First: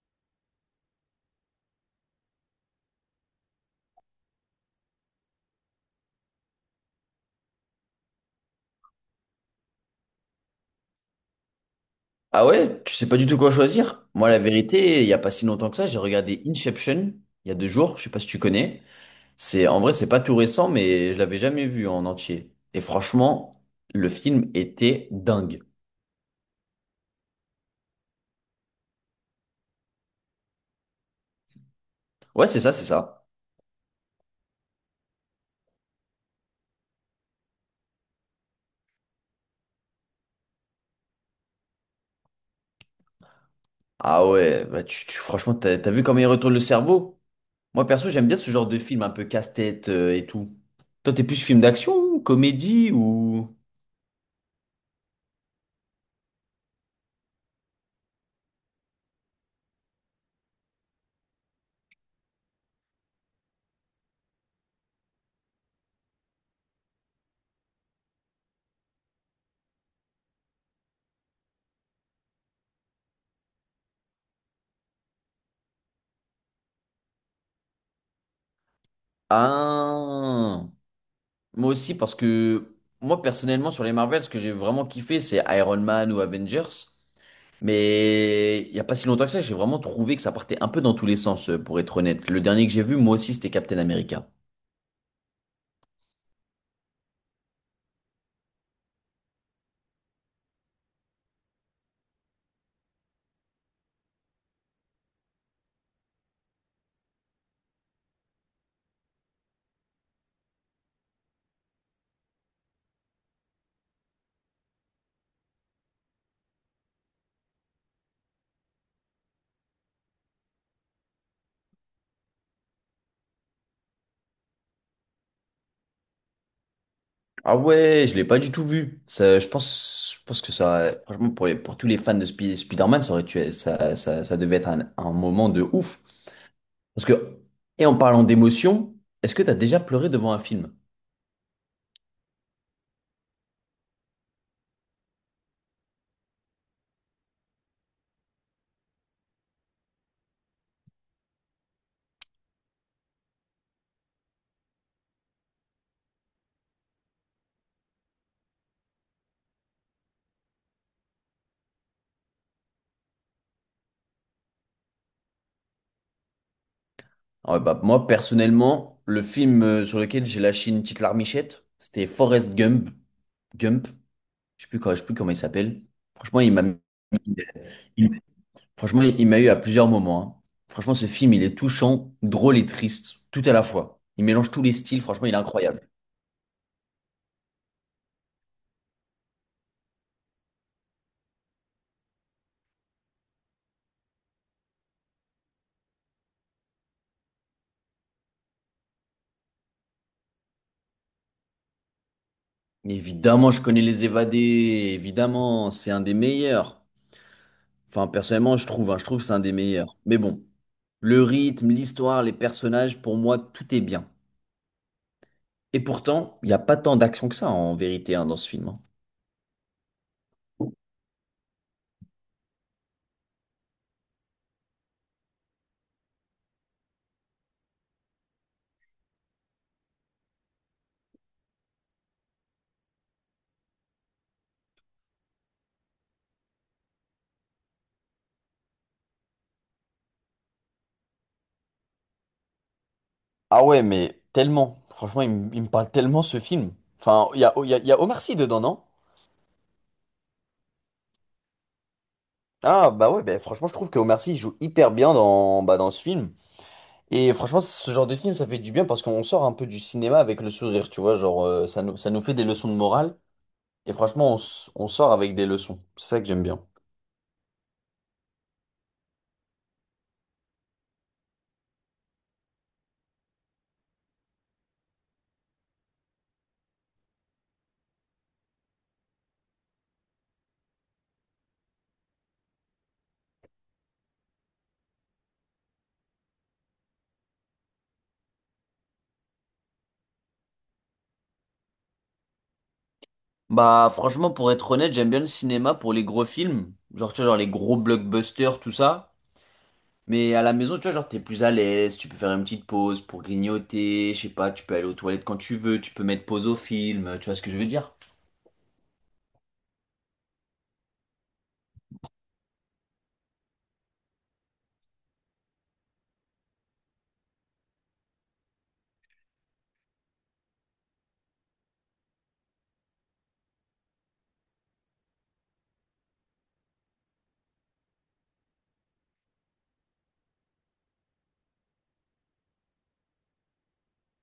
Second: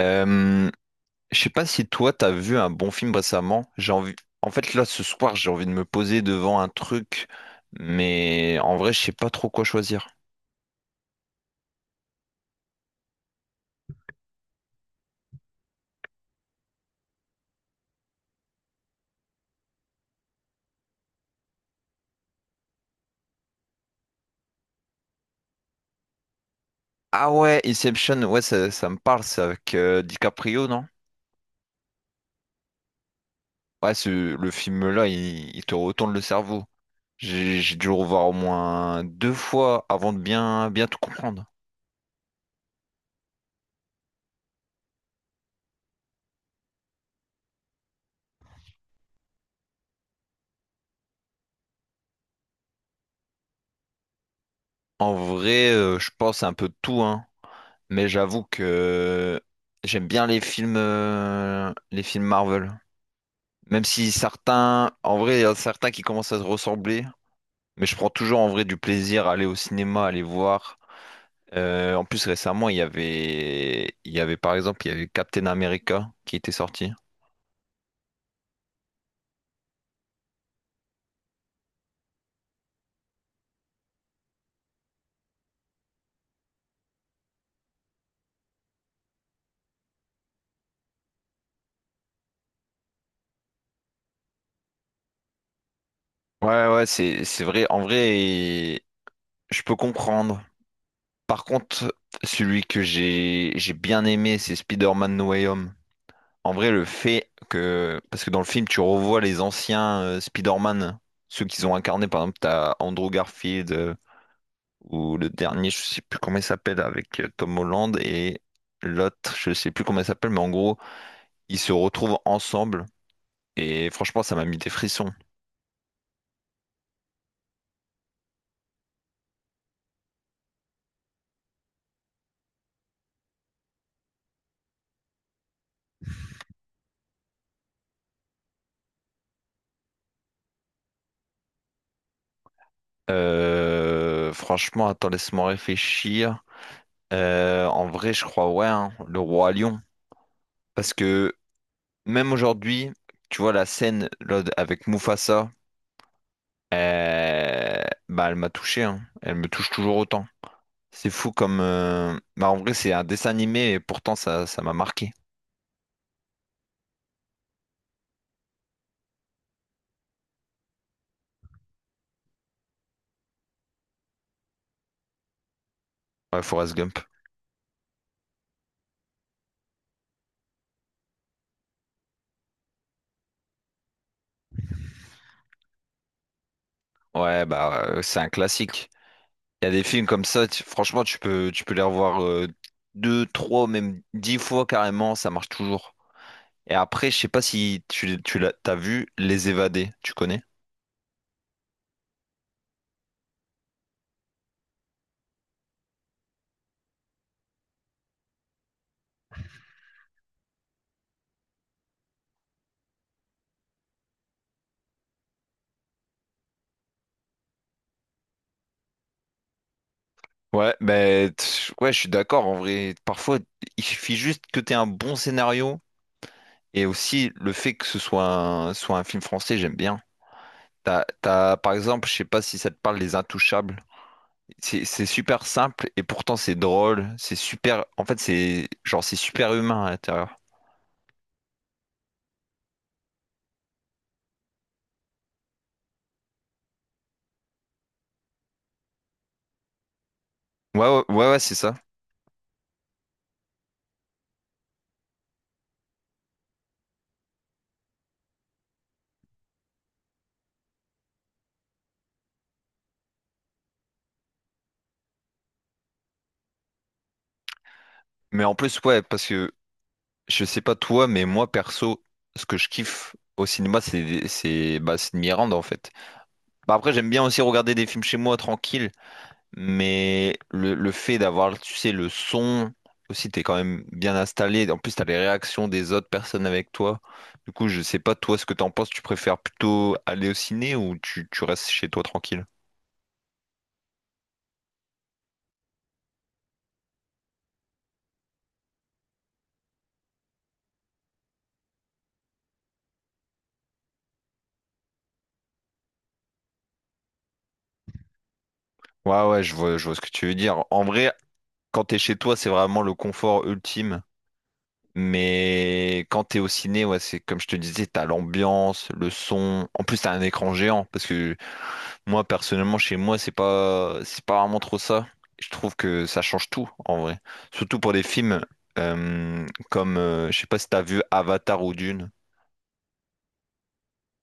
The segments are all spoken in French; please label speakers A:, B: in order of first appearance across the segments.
A: Euh, je sais pas si toi t'as vu un bon film récemment. J'ai envie. En fait, là, ce soir, j'ai envie de me poser devant un truc, mais en vrai, je sais pas trop quoi choisir.
B: Ah ouais, tu sais pas du tout quoi choisir. Moi, la vérité, il y a pas si longtemps que ça, j'ai regardé Inception il y a 2 jours. Je sais pas si tu connais. C'est en vrai, c'est pas tout récent, mais je l'avais jamais vu en entier. Et franchement, le film était dingue.
A: Ah ouais, Inception, ouais, ça me parle, c'est avec DiCaprio, non?
B: Ouais, c'est ça, c'est ça.
A: Ouais, ce, le film-là, il te retourne le cerveau. J'ai dû le revoir au moins deux fois avant de bien, bien tout comprendre.
B: Ah ouais, bah franchement, t'as vu comment il retourne le cerveau? Moi, perso, j'aime bien ce genre de film un peu casse-tête et tout. Toi, t'es plus film d'action, comédie ou...
A: En vrai, je pense un peu de tout, hein. Mais j'avoue que j'aime bien les films Marvel. Même si certains, en vrai, il y a certains qui commencent à se ressembler, mais je prends toujours en vrai du plaisir à aller au cinéma, à aller voir. En plus, récemment, il y avait par exemple, il y avait Captain America qui était sorti.
B: Ah. Moi aussi, parce que moi personnellement, sur les Marvel, ce que j'ai vraiment kiffé, c'est Iron Man ou Avengers. Mais il n'y a pas si longtemps que ça, j'ai vraiment trouvé que ça partait un peu dans tous les sens, pour être honnête. Le dernier que j'ai vu, moi aussi, c'était Captain America.
A: Ouais, ouais, c'est vrai. En vrai, je peux comprendre. Par contre, celui que j'ai bien aimé, c'est Spider-Man No Way Home. En vrai, le fait que... Parce que dans le film, tu revois les anciens Spider-Man, ceux qu'ils ont incarnés. Par exemple, t'as Andrew Garfield, ou le dernier, je sais plus comment il s'appelle, avec Tom Holland, et l'autre, je sais plus comment il s'appelle, mais en gros, ils se retrouvent ensemble. Et franchement, ça m'a mis des frissons.
B: Ah ouais, je l'ai pas du tout vu. Ça, je pense que ça, franchement, pour tous les fans de Spider-Man, ça aurait tué, ça devait être un moment de ouf. Parce que, et en parlant d'émotion, est-ce que tu as déjà pleuré devant un film?
A: Franchement, attends, laisse-moi réfléchir. En vrai, je crois, ouais, hein, le roi lion. Parce que même aujourd'hui, tu vois, la scène là, avec Mufasa, bah, elle m'a touché, hein. Elle me touche toujours autant. C'est fou comme. Bah, en vrai, c'est un dessin animé et pourtant, ça m'a marqué.
B: Ah ouais, bah, moi, personnellement, le film sur lequel j'ai lâché une petite larmichette, c'était Forrest Gump. Gump, je sais plus, je sais plus comment il s'appelle. Franchement,
A: Ouais,
B: il m'a
A: Forrest
B: mis-
A: Gump.
B: il- franchement, il m'a eu à plusieurs moments, hein. Franchement, ce film, il est touchant, drôle et triste, tout à la fois. Il mélange tous les styles, franchement, il est incroyable.
A: Ouais, bah, c'est un classique. Il y a des films comme ça, franchement, tu peux les revoir deux, trois, même dix fois carrément, ça marche toujours. Et après, je sais pas si tu, tu l'as, t'as vu Les Évadés, tu connais?
B: Mais évidemment, je connais Les Évadés, évidemment, c'est un des meilleurs. Enfin, personnellement, je trouve, hein, je trouve que c'est un des meilleurs. Mais bon, le rythme, l'histoire, les personnages, pour moi, tout est bien. Et pourtant, il n'y a pas tant d'action que ça, en vérité, hein, dans ce film, hein.
A: Ouais, ouais, je suis d'accord. En vrai, parfois, il suffit juste que tu aies un bon scénario et aussi le fait que ce soit soit un film français, j'aime bien. T'as, t'as, par exemple, je sais pas si ça te parle, Les Intouchables. C'est super simple et pourtant c'est drôle. C'est super. En fait, c'est genre c'est super humain à l'intérieur.
B: Ah ouais, mais tellement. Franchement, il me parle tellement ce film. Enfin, il y a Omar Sy dedans, non?
A: Ouais, ouais, ouais, ouais, c'est ça.
B: Ah bah ouais, bah franchement, je trouve que Omar Sy joue hyper bien dans ce film. Et franchement, ce genre de film, ça fait du bien parce qu'on sort un peu du cinéma avec le sourire, tu vois. Genre, ça nous fait des leçons de morale. Et franchement, on sort avec des leçons. C'est ça que j'aime bien.
A: Mais en plus, ouais, parce que je sais pas toi, mais moi perso, ce que je kiffe au cinéma, c'est bah, c'est de m'y rendre en fait. Bah, après, j'aime bien aussi regarder des films chez moi tranquille. Mais le fait d'avoir, tu sais, le son, aussi, t'es quand même bien installé. En plus, t'as les réactions des autres personnes avec toi. Du coup, je sais pas, toi, ce que t'en penses. Tu préfères plutôt aller au ciné ou tu restes chez toi tranquille?
B: Bah franchement, pour être honnête, j'aime bien le cinéma pour les gros films, genre tu vois, genre les gros blockbusters, tout ça. Mais à la maison, tu vois, genre t'es plus à l'aise, tu peux faire une petite pause pour grignoter, je sais pas, tu peux aller aux toilettes quand tu veux, tu peux mettre pause au film, tu vois ce que je veux dire?
A: Ouais, ouais, je vois ce que tu veux dire. En vrai, quand t'es chez toi, c'est vraiment le confort ultime. Mais quand t'es au ciné, ouais, c'est comme je te disais, t'as l'ambiance, le son. En plus, t'as un écran géant. Parce que moi, personnellement, chez moi, c'est pas vraiment trop ça. Je trouve que ça change tout, en vrai. Surtout pour des films euh, comme, je sais pas si t'as vu Avatar ou Dune.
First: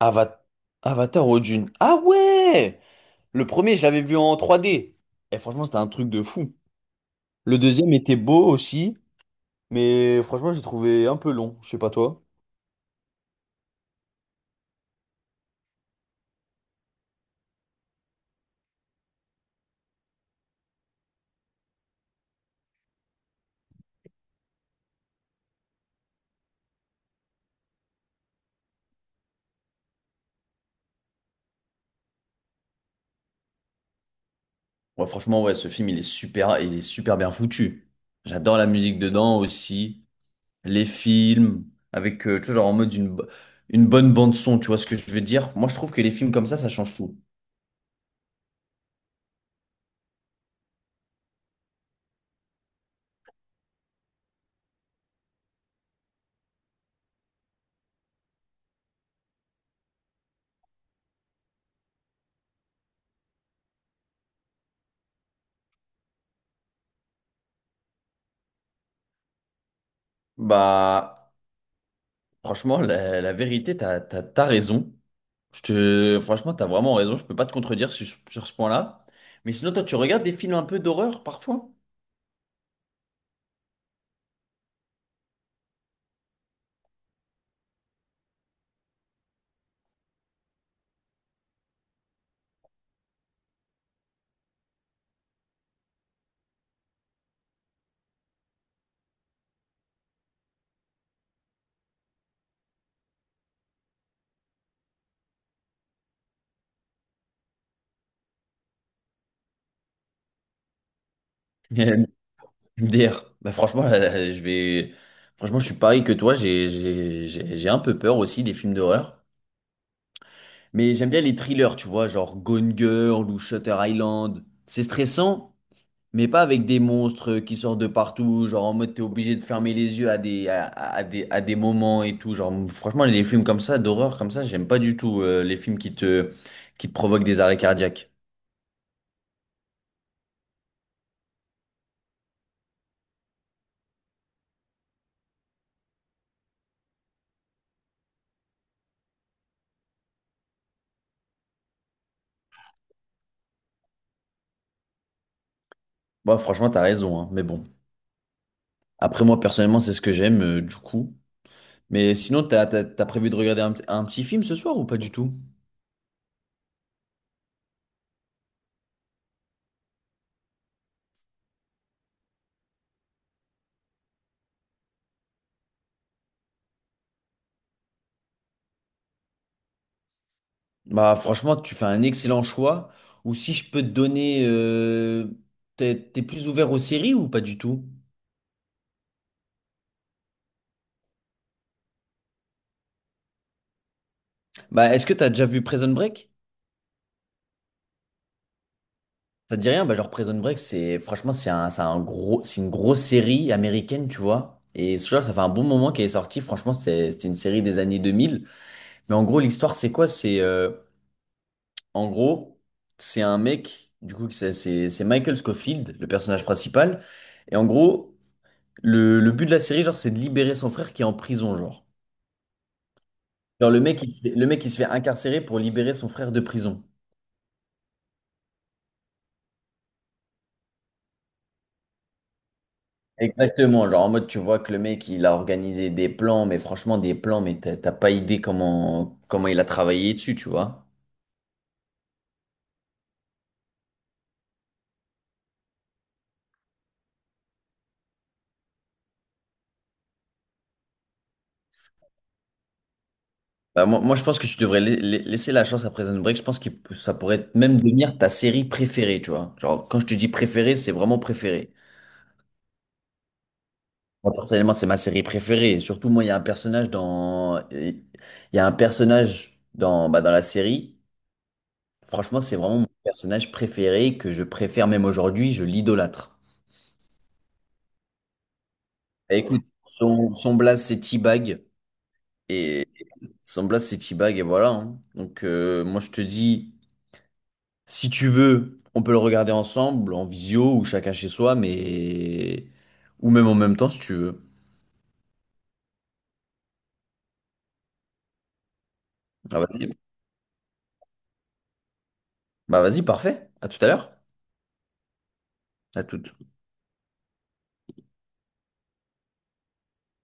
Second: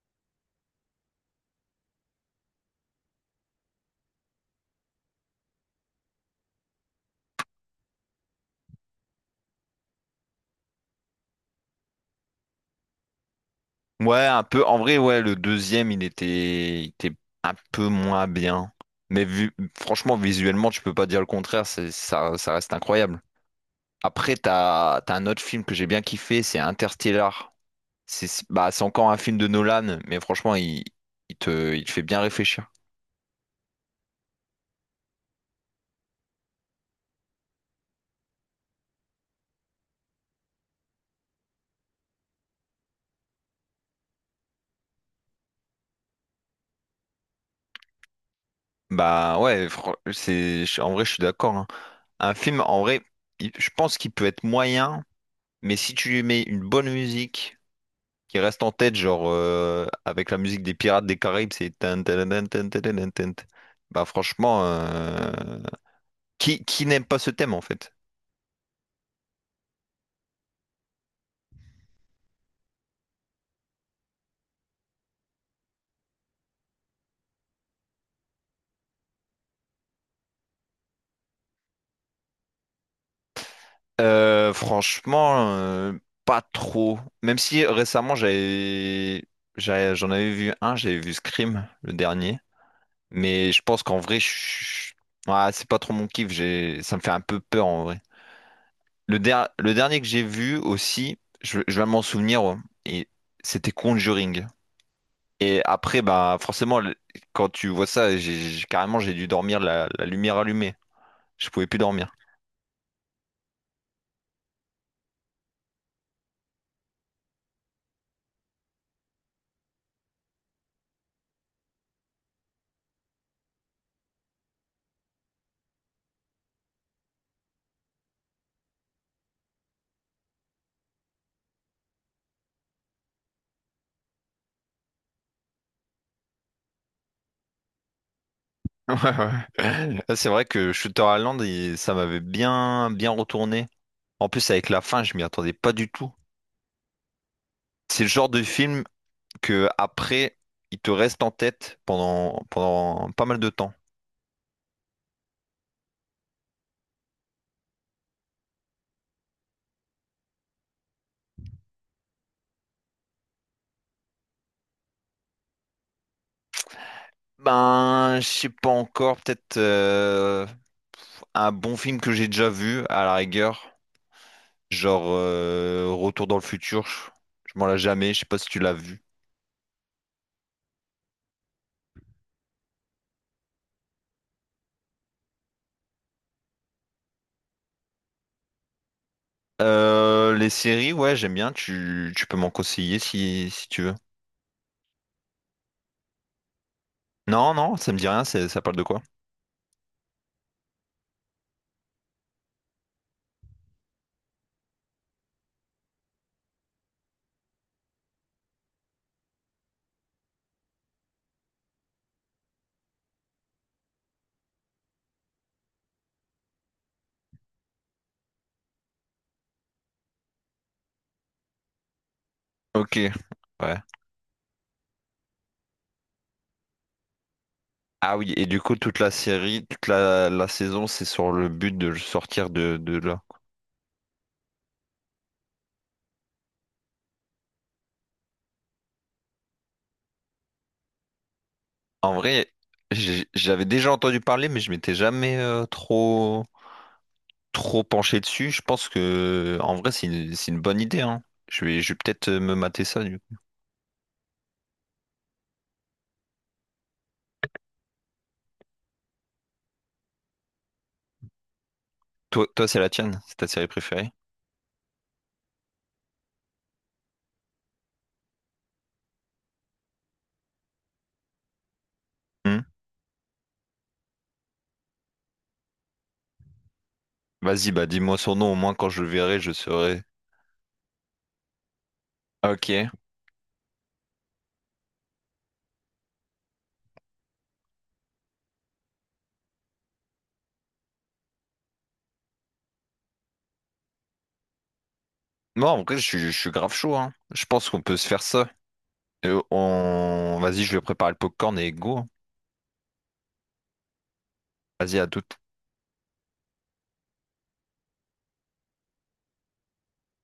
B: Ava- Avatar au Dune. Ah ouais! Le premier, je l'avais vu en 3D. Et franchement, c'était un truc de fou. Le deuxième était beau aussi, mais franchement, j'ai trouvé un peu long. Je sais pas toi.
A: Ouais, un peu. En vrai, ouais, le deuxième, il était un peu moins bien. Mais vu, franchement, visuellement, tu peux pas dire le contraire. Ça, ça reste incroyable. Après, t'as, t'as un autre film que j'ai bien kiffé, c'est Interstellar. Bah, c'est encore un film de Nolan, mais franchement, il, il te fait bien réfléchir.
B: Ouais, franchement, ouais, ce film, il est super bien foutu. J'adore la musique dedans aussi, les films, avec, tu vois, genre en mode une bonne bande son, tu vois ce que je veux dire? Moi, je trouve que les films comme ça change tout.
A: Bah ouais, en vrai, je suis d'accord, hein. Un film, en vrai, je pense qu'il peut être moyen, mais si tu lui mets une bonne musique qui reste en tête, genre avec la musique des Pirates des Caraïbes, c'est... tan, tan, tan, tan, tan, tan, tan, tan. Bah franchement, qui n'aime pas ce thème en fait?
B: Bah, franchement, la vérité, t'as raison. Franchement, t'as vraiment raison, je peux pas te contredire sur ce point-là. Mais sinon, toi, tu regardes des films un peu d'horreur parfois?
A: Franchement, pas trop. Même si récemment j'en avais vu un, j'avais vu Scream, le dernier. Mais je pense qu'en vrai, je- ouais, c'est pas trop mon kiff. J'ai, ça me fait un peu peur en vrai. Le dernier que j'ai vu aussi, je vais m'en souvenir, ouais. Et c'était Conjuring. Et après, bah forcément, quand tu vois ça, carrément j'ai dû dormir la lumière allumée. Je pouvais plus dormir.
B: MDR. Bah, franchement, là, franchement, je suis pareil que toi, j'ai un peu peur aussi des films d'horreur. Mais j'aime bien les thrillers, tu vois, genre Gone Girl ou Shutter Island. C'est stressant, mais pas avec des monstres qui sortent de partout, genre en mode t'es obligé de fermer les yeux à des moments et tout. Genre, franchement, les films comme ça, d'horreur comme ça, j'aime pas du tout les films qui te provoquent des arrêts cardiaques.
A: Ouais, ouais. Ah, c'est vrai que Shutter Island, ça m'avait bien, bien retourné. En plus, avec la fin, je m'y attendais pas du tout. C'est le genre de film que après, il te reste en tête pendant, pendant pas mal de temps.
B: Bon, franchement, t'as raison, hein, mais bon. Après, moi, personnellement, c'est ce que j'aime, du coup. Mais sinon, t'as prévu de regarder un petit film ce soir ou pas du tout?
A: Ben, je sais pas encore, peut-être un bon film que j'ai déjà vu, à la rigueur. Genre Retour dans le futur, je m'en l'ai jamais, je sais pas si tu l'as vu.
B: Bah franchement, tu fais un excellent choix. Ou si je peux te donner, t'es plus ouvert aux séries ou pas du tout?
A: Les séries, ouais, j'aime bien, tu peux m'en conseiller si, si tu veux.
B: Bah est-ce que t'as déjà vu Prison Break?
A: Non, non, ça me dit rien, ça parle de quoi?
B: Ça te dit rien? Bah genre Prison Break, c'est franchement c'est un gros, c'est une grosse série américaine, tu vois. Et ce genre, ça fait un bon moment qu'elle est sortie. Franchement, c'était une série des années 2000. Mais en gros, l'histoire, c'est quoi? C'est en gros, c'est un mec, du coup, que c'est Michael Scofield, le personnage principal. Et en gros, le but de la série, genre, c'est de libérer son frère qui est en prison, genre.
A: Ok,
B: Genre,
A: ouais.
B: le mec, il se fait, le mec, il se fait incarcérer pour libérer son frère de prison.
A: Ah oui, et du coup, toute la série, toute la, la saison, c'est sur le but de le sortir de là.
B: Exactement, genre, en mode, tu vois que le mec, il a organisé des plans, mais franchement, des plans, mais t'as pas idée comment il a travaillé dessus, tu vois.
A: En vrai, j'avais déjà entendu parler, mais je m'étais jamais trop, trop penché dessus. Je pense que, en vrai, c'est une bonne idée, hein. Je vais peut-être me mater ça.
B: Bah, moi, je pense que tu devrais laisser la chance à Prison Break. Je pense que ça pourrait même devenir ta série préférée, tu vois. Genre, quand je te dis préférée, c'est vraiment préférée.
A: Toi, toi, c'est la tienne, c'est ta série préférée?
B: Moi, personnellement, c'est ma série préférée. Et surtout, moi, il y a un personnage dans la série. Franchement, c'est
A: Hmm.
B: vraiment mon personnage préféré que je préfère même aujourd'hui, je l'idolâtre.
A: Vas-y, bah dis-moi son nom, au moins quand je le
B: Bah,
A: verrai, je
B: écoute,
A: saurai.
B: son blaze c'est T-Bag
A: Ok.
B: et son blaze c'est T-Bag et voilà, hein. Donc moi je te dis, si tu veux, on peut le regarder ensemble en visio ou chacun chez soi, mais ou même en même temps si tu veux.
A: Bon, en vrai, je suis grave chaud, hein. Je pense qu'on peut se faire ça. Et
B: Ah, vas-y.
A: on... Vas-y, je vais préparer le popcorn et go, hein.
B: Bah vas-y, parfait. À tout à l'heure.
A: Vas-y, à tout.
B: À tout.